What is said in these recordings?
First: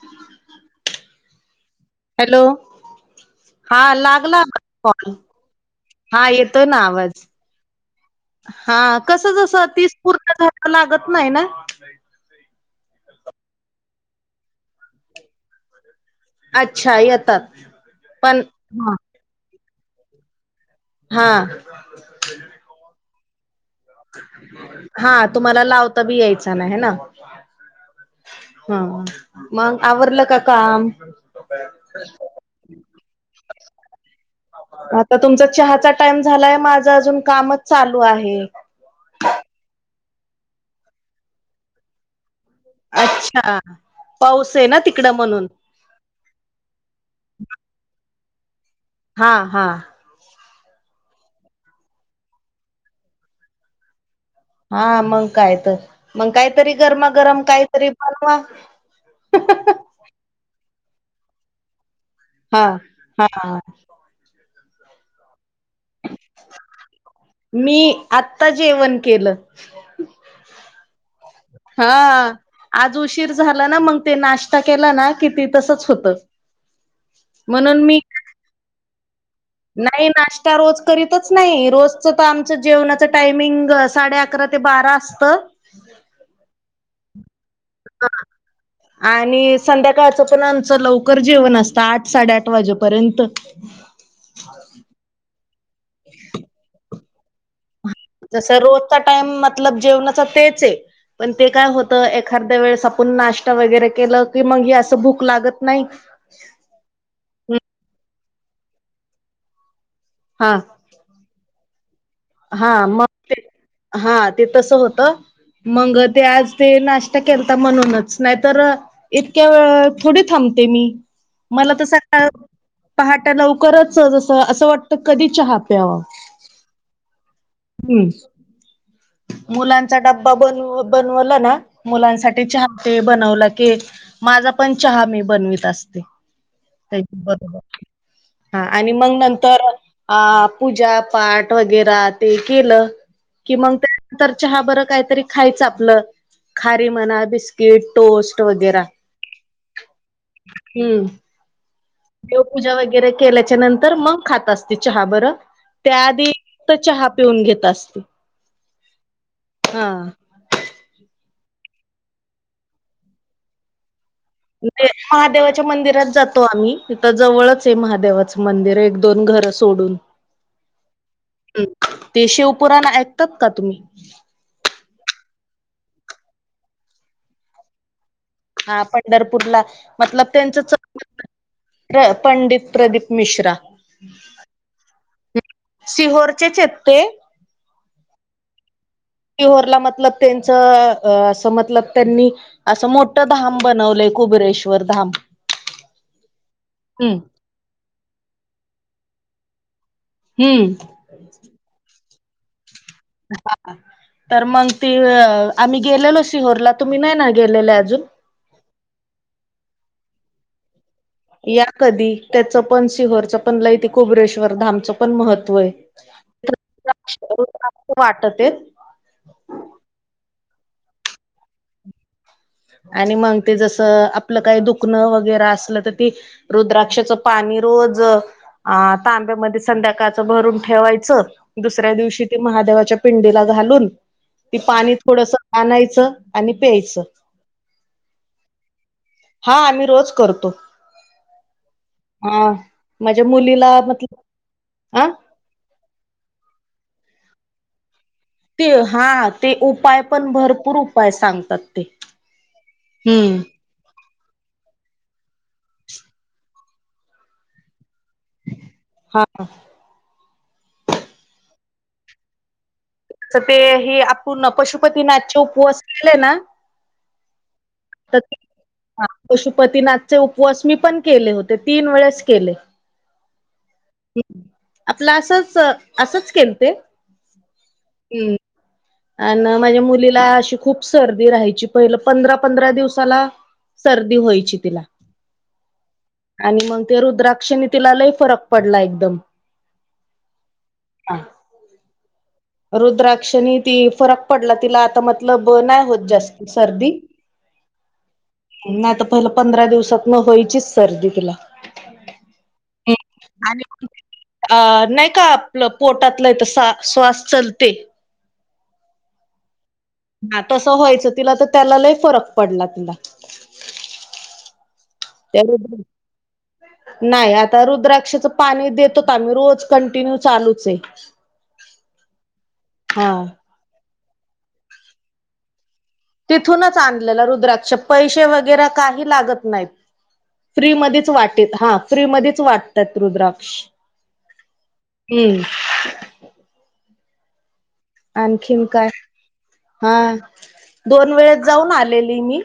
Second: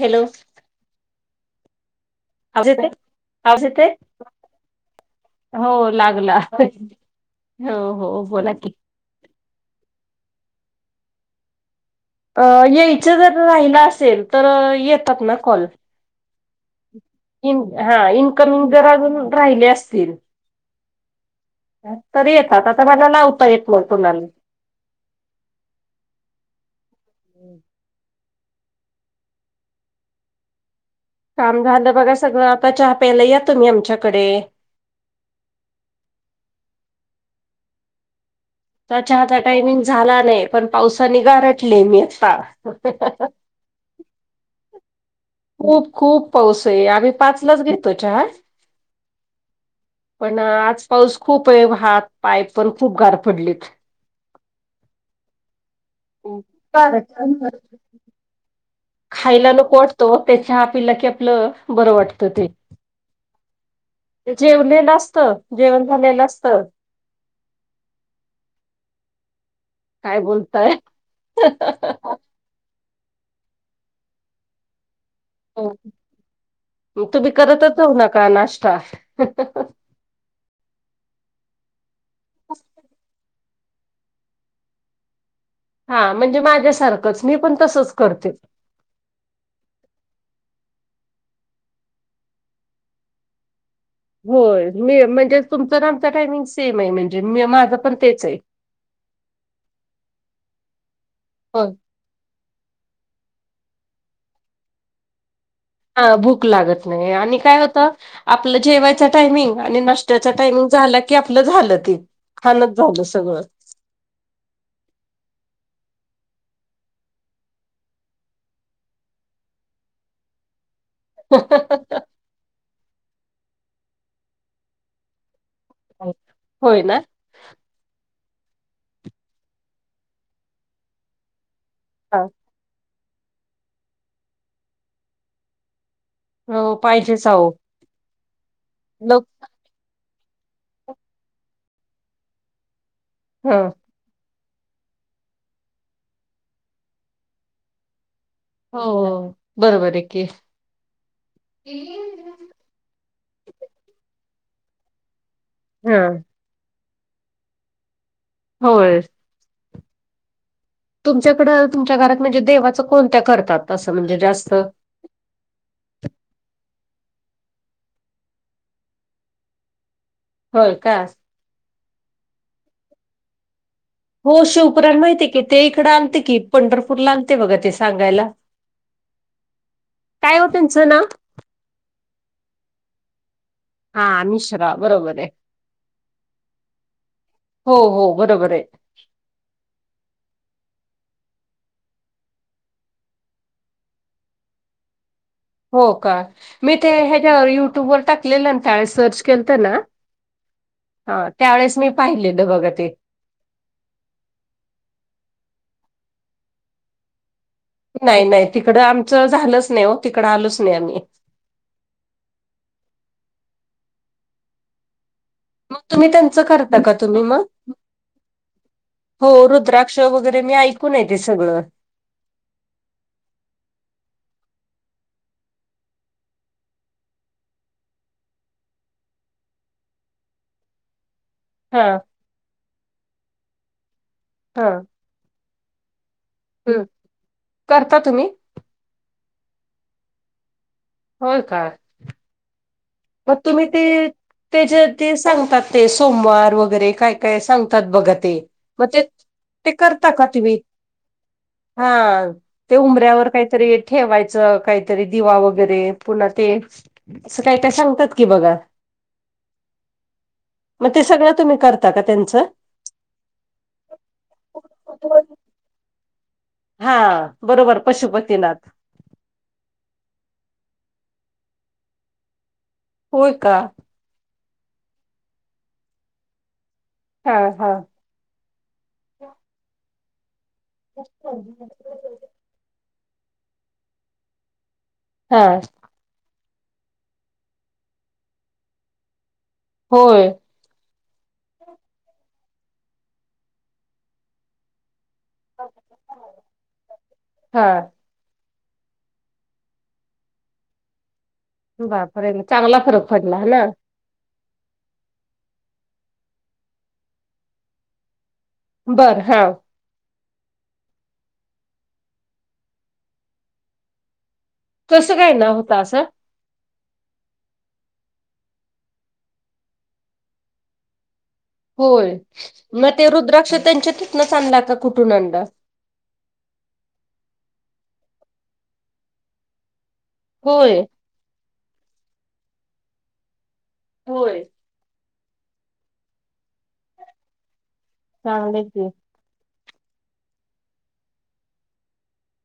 Hello! Hello! आवाज येतोय आवाज हा येतोय लागला मला कॉल.. हो हा लागला. येतोय ना आवाज हो हो.. बोला कि. कस जस तीस पूर्ण झाले की लागत नाही ना? यायचं जर राहिला असेल, तर येतात ना कॉल.. अच्छा! येता इन हा इन्कमिंग जर अजून राहिले असतील, हा.. तर येतात आता मला लावता येत नाही कोणाला.. हा तुम्हाला लावता बी यायचा नाही हे ना.. हा.. मग आवरलं का काम? काम झालं बघा सगळं, आता चहा प्यायला या तुम्ही आमच्याकडे.. आता तुमचा चहाचा टाइम झालाय माझं अजून कामच चालू आहे.. तर चहाचा टायमिंग झाला नाही, पण पावसानि गारटले मी आता अच्छा! पाऊस हे ना तिकडं म्हणून खूप खूप पाऊस आहे, आम्ही पाचलाच घेतो चहा हा हा.. पण आज पाऊस खूप आहे, हातपाय पण खूप गार पडलेत. हा मंग काय तर? मग काहीतरी कारण गरमागरम काहीतरी बनवा. तो ते चहा पिला की आपलं बरं वाट हा हा. जेवलेलं असतं, जेवण झालेलं असतं. मी आत्ता जेवण केलं. काय बोलताय? हा. आज उशीर झाला ना मग ते नाष्टा केला ना किती तसचं होतं, म्हणून मी का नाष्टा. नाही नाष्टा रोज करीतचं नाही, रोजचं तर आमचा जेवणाचं टायमिंग साडे अकरा ते बारा असतं. हा म्हणजे माझ्यासारखंच मी पण तसंच करते. आणि संध्याकाळचं पण आमचं लवकर जेवण असतं आठ साडेआठ वाजेपर्यंत. होय मी म्हणजे तुमचं अन् आमचं टायमिंग सेम आहे, म्हणजे माझं पण तेच आहे. जस रोजचा टाईम मतलब जेवणाचा तेच ये पण ते काय होय. हो त एखाद्या वेळेस आपण नाष्टा वगैरे केलं की मग असं भूक लागत नाही. हा भूक लागत नाही आणि काय होतं आपलं जेवायाचं टायमिंग आणि नाष्ट्याचा हा टायमिंग झालं की आपलं झालं ते खाणचं हा झालं मग ते सगळं. हा ते तसं होतं. मग ते आज ते नाष्टा केलता म्हणूनच नाही तर इतक्या वेळ थोडी थांबते मी. [unintelligible] मला तर सकाळ पहाट लवकरच जसं असं वाटत कधी चहा प्यावा. होय ना. हम्म मुलांचा डब्बा बन बनवला ना हा. मुलांसाठी चहा ते बनवला की माझा पण चहा मी बनवीत असते. हो ते पाहिजेच अहो बरोबर. हा आणि मग लोक नंतर पूजापाठ वगैरा. ते केलं ह कि मग तर चहाबर काहीतरी खायचं आपलं, खारी म्हणा बिस्क ट, टोस्ट वगैरा हो बरोबर आहे की हम्म. [inaudible] देवपूजा वगैरे केल्याच्यानंतर मग खात असते चहा बरं, हा त्याआधी तर चहा पिऊन घेत असते. होय. हा. तुमच्याकडं तुमच्या घरात म्हणजे देवाचं कोणत्या करतात असं म्हणजे जास्त? दे महादेवाच्या मंदिरात जातो आम्ही, इथं जवळचंये महादेवाचं मंदिर एक दोन घरं सोडून. होय का? ते शिवपुरान ऐकतात का तुम्ही? हो शिवपुराण माहितीय की ते इकडं आलते की पंढरपूरला आलते बघा ते सांगायला. हा पंढरपूरला मतलब काय हो त्यांच च [unintelligible] त्यांचं नाव प्र, पंडित प्रदीप मिश्रा. हा मिश्रा बरोबर आहे सिहोरचेच ते. हो, हो, बरोबर आहे. शिवरला मतलब त्यांच, असं मतलब त्यांनी असं मोठं धाम बनवलंय कुबरेश्वर धाम. हो का मी ते हम्म ह्याच्यावर युट्यूबवर टाकलेलं त्या सर्च केल, तर ना हम्म. हा त्यावेेळेस मी पाहिले द बघ ते तर मग ती आम्ही गेलेलो सिहोरला तुम्ही नाही ना गेलेल्या नाही नाही तिकडं, नाही हो तिकड आलच नाही आम्ही. या कधी त्याचं, पण शिहोरच पण लैती कुबरेश्वर धमचं पण महत्व हे मग तुम्ही त्यांचं करता का तुम्ही आहे मग वाटत. हो रुद्राक्ष वगैरे मी ऐकून येते सगळं. आणि मग ते जसं आपलं काही दुखणं वगैरे असलं तर ते रुद्राक्षाचं पाणी रोज अ तांब्यामध्ये संध्याकाळचं भरून ठेवायचं. हा दुसऱ्या दिवशी ती महादेवाच्या पिंडीला घालून ती हा पाणी थोडस आणायचं. आणि हम्म. प्यायचं. करता तुम्ही हा, आम्ही रोज करतो. होय, का हा माझ्या मग तुम्ही, मुलीला ते मतलब त्याच्या अ ते सांगतात. ते सोमवार वगैरे काय काय सांगतात. बघा ते मग ते हा ते उपाय करता का पण तुम्ही भरपूर उपाय सांगतात ते हा ते उमऱ्यावर हम्म काहीतरी ठेवायचं काहीतरी दिवा वगैरे, पुन्हा ते अस काहीत सांग बघा हा मग ते सगळं तुम्ही करता, का त्यांचं. ते आपूर्ण त्यांचं पशुपतीनाथचा उपवास केलेय ना हा, बरोबर पशुपतीनाथ. ह पशुपतीनाथचे उपवास मी पण केले होते, तीन वेळेस केले होय, का आपलं असच, असंच खलते. हा, हा हम् आणि माझ्या मुलीला अशी खूप सर्दी राहायची, पहिलं पंधरा पंधरा दिवसाला, सर्दी व्हायची तिला हा आणि मग ते रुद्राक्षने तिला लही फरक पडला एकदम. होय, हा रुद्राक्षनी ती फरकपडला आता म ल ब नाही होत, जास्त सर्दी हा नाही तर पहिलं पंधरा दिवसात, न व्हायचीच सर्दी तुला बापरल चांगला फरक पडला आणि ना. अ नाही का आपलं पोटातलं तर श्वास चलते. बर, हा हा तसं व्हायचं, तिला तर त्यालालाही फरक पडला तिला कसं काय ना होत असं [unintelligible] नाही आता रुद्राक्षाच पाणी देतोत, आम्ही रोज कंटिन्यू चालूच आहे. [unintelligible] होय म ते हा रुद्राक्ष त्यांच्या तिथनंच आणला, का कुठून आणला? तिथूनच आणलेला रुद्राक्ष पैसे वगैरे काही लागत नाहीत. होय फ्रीमध्येच वाटेत हा फ्री मध्येच वाटत्यात रुद्राक्ष होय. हं. चांगले आणखीन काय? की हा दोन वेळेस जाऊन आलेली मी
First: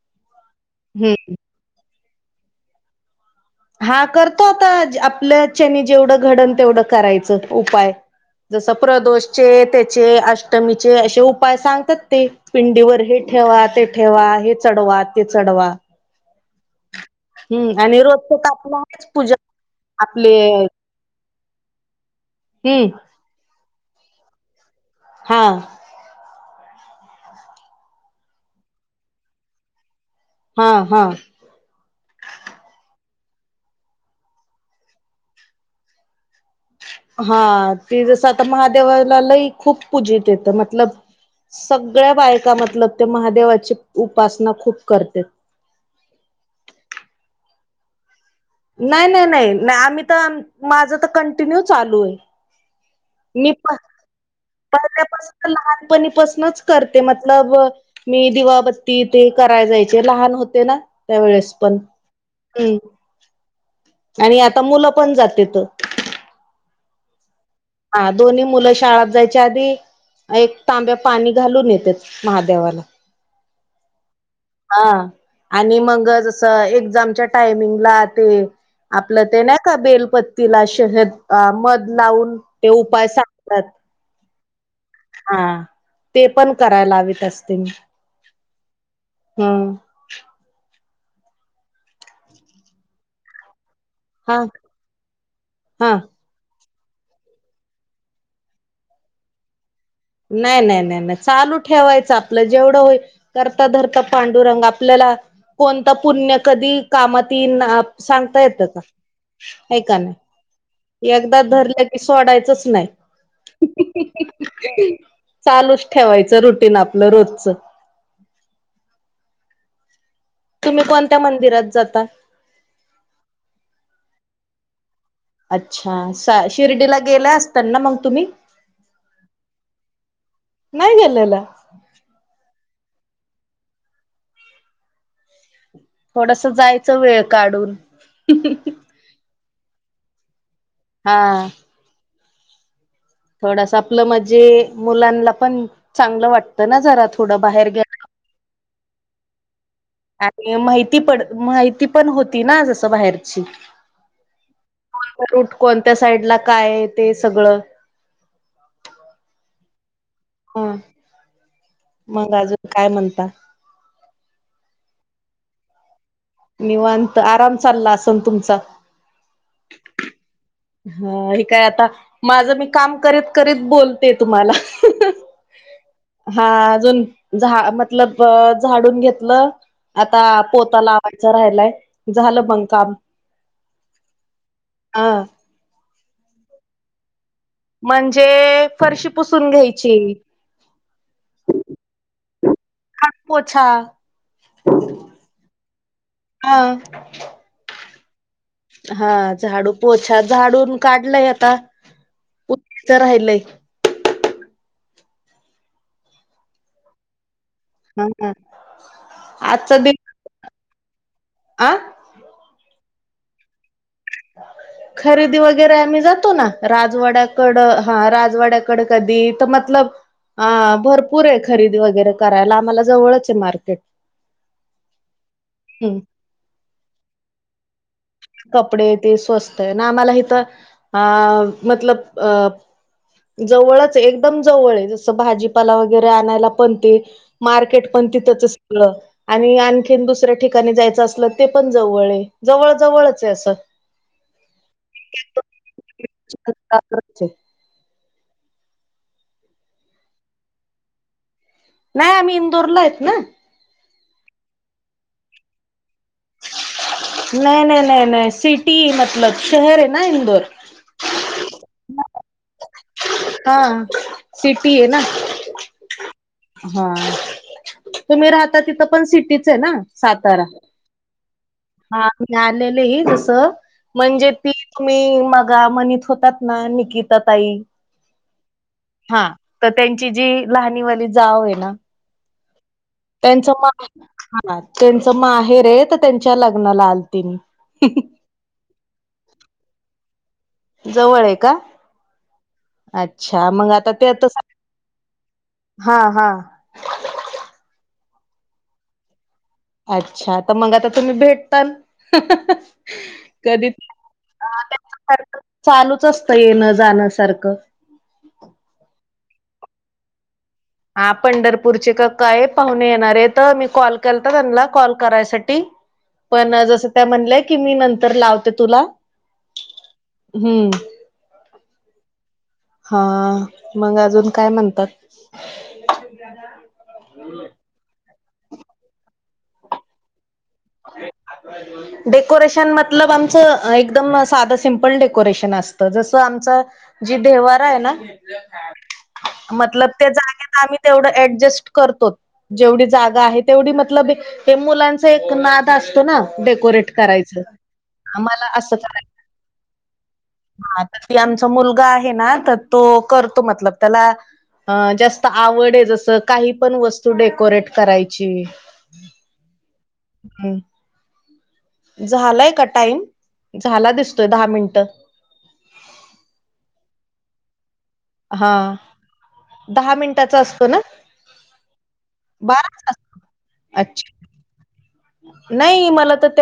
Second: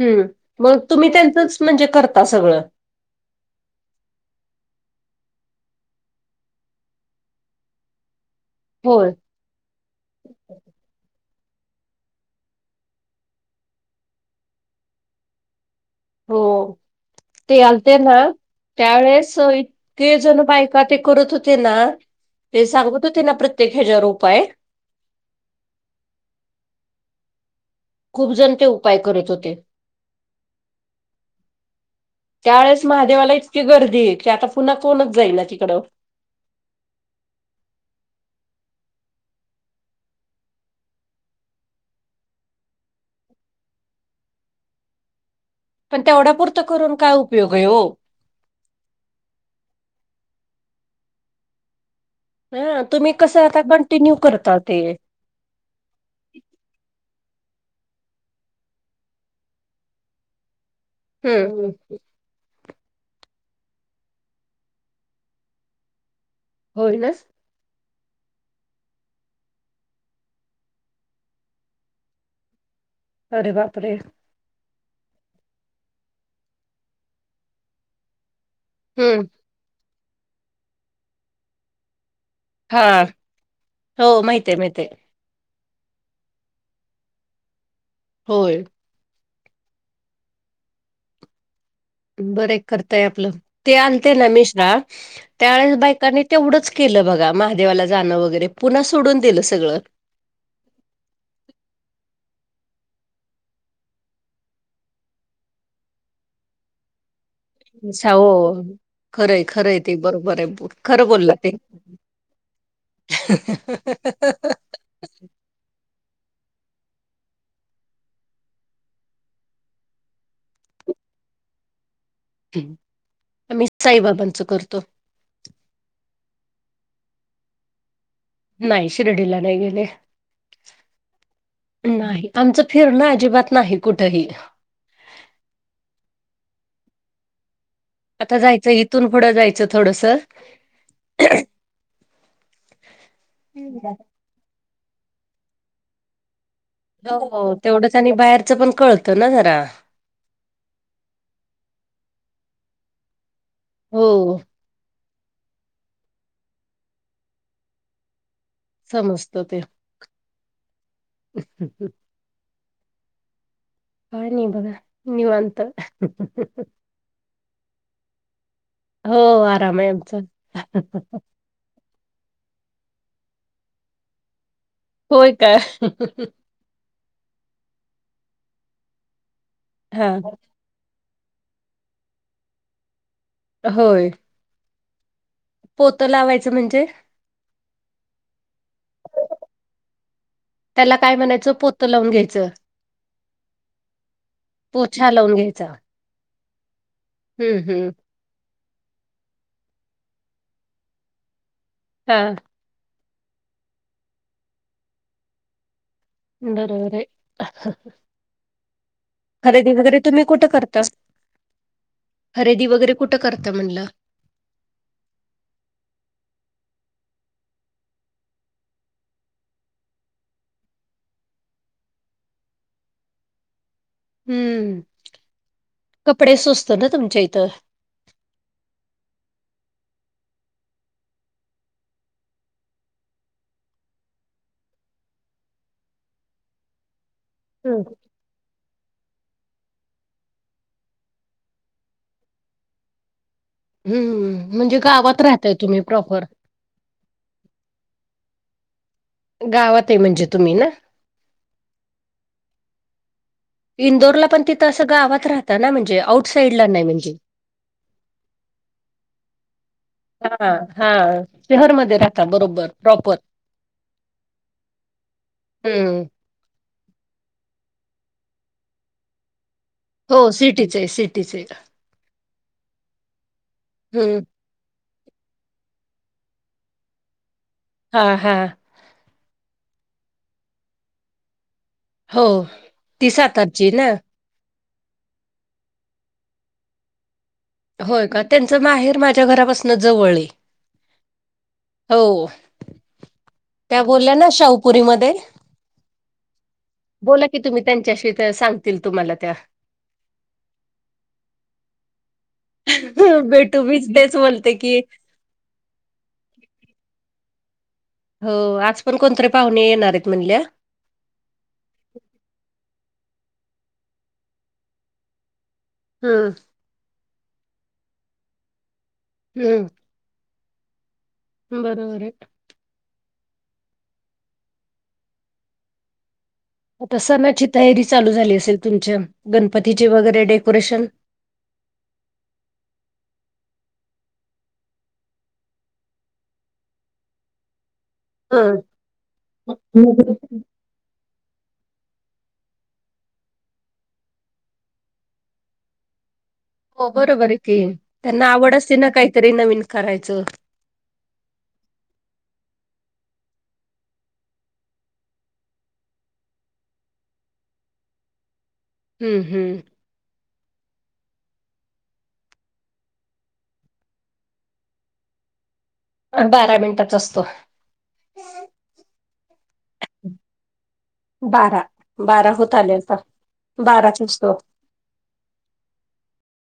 हं मग तुम्ही हम्म त्यांचच म्हणजे करता सगळं हा करतो आता आपल्याच्यानी जेवढं घडल तेवढं करायचं उपाय जसं होय प्रदोषचे त्याचे अष्टमीचे असे उपाय सांगतात ते पिंडीवर हे ठेवा ते ठेवा हे चढवा ते चढवा हो ते हम्म आलते आणि ना रोजच तर आपलं आहेच पूजा त्यावेळेस इतके आपले जण बायका ते करत होते ना ते हम्म सांगत होते ना प्रत्येक ह्याच्यावर उपाय हा खूप जण ते उपाय करत होते. हा हा. त्यावेळेस महादेवाला इतकी गर्दी, की आता पुन्हा कोणच जाईना तिकडं हा ते जसं आता महादेवाला लय खूप पूजितेत मतलंब सगळ्या बायका मतलंब ते महादेवाची उपासना खूप करत्यात पण तेवढ्या पुरत करून काय उपयोग आहे हो नाही नाही नाही आम्ही तर माझं तर कंटिन्यू चालू आहे हं तुम्ही कसं आता कंटिन्यू करता ते मी काय लहानपणीपसनच करते मतलब मी दिवाबत्ती ते कराय जायचे लहान होते ना त्यावेेळेस हम्म पण हं. आणि आता मुलं पण जातेेत होय ना. हा दोन्ही मुलं शाळात जायच्या आधी एक तांब्या पाणी घालून येत्यात महादेवाला अरे बापरे. हा आणि मग जसं एक्झामच्या टायमिंगला ते आपलं हम्म ते नाही का बेलपत्तीला शहद मध लावून ते हा उपाय सांगतात हो माहितीय, माहितीय. हा ते पण करायला लावीेत असते मी. होय. हंम बरे करतय आपलं, ते आलते ना हा मिश्रा त्यावेळेस हा बायकांनी तेवढंच केलं बघा महादेवाला जाणं वगैरे, पुन्हा सोडून दिलं सगळं नाही नाही नाही नाही चालू ठेवायचं आपलं जेवढं होईल करता धरता पांडुरंग आपल्याला कोणतं पुण्य कधी कामात इन अच्छा, सांगता हो येतं का? खरंय खरंय आहे ते का नाही बरोबर आहे खरं बोलला एकदा ते. धरलं की सोडायचंच नाही [inaudible] चालूच ठेवायचं रुटीन आपलं रोजच तुम्ही कोणत्या मंदिरात जाता? हं आम्ही साईबाबांचं करतो. अच्छा शिर्डीला गेला असचाल ना मग तुम्ही. नाही शिर्डीला नाही गेले. नाही गेलेला नाही, आमचं फिरणं अजिबात नाही कुठेही. थोडंसं जायचं वेळ काढून. आता जायचं, इथून पुढं जायचं थोडस. हा हा थोडस आपलं म्हणजे मुलांना पण चांगलं वाटत. हो हो तेवढंच आणि बाहेरचं पण कळतं ना जरा. आणि माहिती पण माहिती पण होती ना जसं बाहेरची. हो कोणत रूट कोणत्या साईड ला काय आहे ते सगळं. समजत ते हा [unintelligible] मग अजून काय म्हणता? काय नाही बघा निवांत. निवांत आराम चालला असेल तुमचा. हो आराम आहे आमचा. ह हे काय आता माझं मी काम करीत करीत बोलते तुम्हाला. होय का? हा अजून. झा मतलब झाडून घेतलं. हा आता पोता लावायचं राहिलाय, झालं मग काम. होय हा पोतं लावायचं म्हणजे. म्हणजे फरशी पुसून घ्यायची. त्याला काय म्हणायचं पोतं लावून घ्यायचं. का पोछा. पोछा लावून घ्यायचा. हा हम्म हम्म हा झाडू पोछा, झाडून काढलंय आता हा उत्तीच राहिलंय बरोबर आहे. हा हा खरेदी वगैरे तुम्ही कुठं करता? हा खरेदी वगैरे कुठं करता म्हणलं. [unintelligible] खरेदी वगैरे आम्ही जातो ना राजवाड्याकडं हा राजवाड्याकंड कधी तर मतलब हा भरपूर आहे खरेदी करायला आम्हाला जवळच आहे मार्केट हम्म हम्म कपडे स्वस्त ना तुमच्या इथं? कपडे ते स्वस्त हे ना आम्हाला इथ अ मतलब अ जवळच एकदम जवळ हाय जसं भाजीपाला वगैरे आणायला पण ते हं. मार्केट पण तिथंच हाय सगळं आणि आणखीन दुसऱ्या ठिकाणी जायचं असलं ते पण जवळ हाय जवळ जवळच हाय असं हू म्हणजे गावात राहताय तुम्ही प्रॉपर [unintelligible] गावातये म्हणजे तुम्ही ना नाही आम्ही इंदोरला हाइत ना इंदोरला पण तिथं असं गावात राहत ना म्हणजे आउट नाही नाही नाही नाही सिटी मतलब शहर हे ना इंदोर हा हा शहरमध्ये राहता बरोबर प्रॉपर. हा सिटीये ना हम्म. हा तुम्ही राहता तिथं पण सिटीचये ना हो सातारा. सिटीचये सिटीचये हा तुम्ही आलेले जसं हम्म म्हणजे ती तुम्ही मगा म्हणीत होतात ना निकीता ताई हा हा हा तर त्यांची जी लहाणी वाली जावये ना हो ती त्यांचं म सातारची ना. हा त्यांच म माहेर ये तर त्यांच्या लग्नाला आलते मी होय का त्यांच माहेर माझ्या घरापासन जवळये जवळये का हो अच्छा मग त्या आता ते बोलल्या त ना शाहूपुरीमध्ये हा हा बोला की तुम्ही त्यांच्याशी सांगतील तुम्हाला त्या अच्छा तर मग आता तुम्ही भेटतात भेटू कधी मीच तेच बोलते की [unintelligible] चालूच असतं येण जाणं सारखं हो आज पण कोणतरी पाहुणे येणार हाइत म्हणल्या हा पंढरपूरचे का काय पाहुणे येणारे हाइत मी कॉल केलता त्यांना कॉल करायसाठी हम्म पण जसं त्या म्हणल्या की मी नंतर लावते तुला हू हू बरोबर हाय हा मग अजून काय म्हणतात आता सनाची तयारी चालू झाली असेल तुमच्या गणपतीचे वगैरे डेकोरेशन [inaudible] डेकोरेशन मतलब आमचं एकदम साधं सिम्पल डेकोरेशन असतं जसं आमच जे देवारा आहे ना हं. मतलब त्या जागेत आम्ही तेवढ ऍडजस्ट करतो जेवढी जागा आहे तेवढी मतलब हे मुलांच नाद असतो ना हो बरोबरये की त्यांना आम्हाला आवड असं असते ना करायचं काहीतरी नवीन करायचं हा ती मुलगा आहे ना तर करतो मतलब त्याला अ जास्त आवड आहे जसं काही पण वस्तू डेकोरेट करायची हू हू हम, झालाय का टाईम? झाला दिसतोय दहा मिनिटं. बारा मिनिटा चा असतो. हा, दहा मिनिटांचा असतो ना, बारा बारा असततात बाराचा आणतो. नही मला तर ते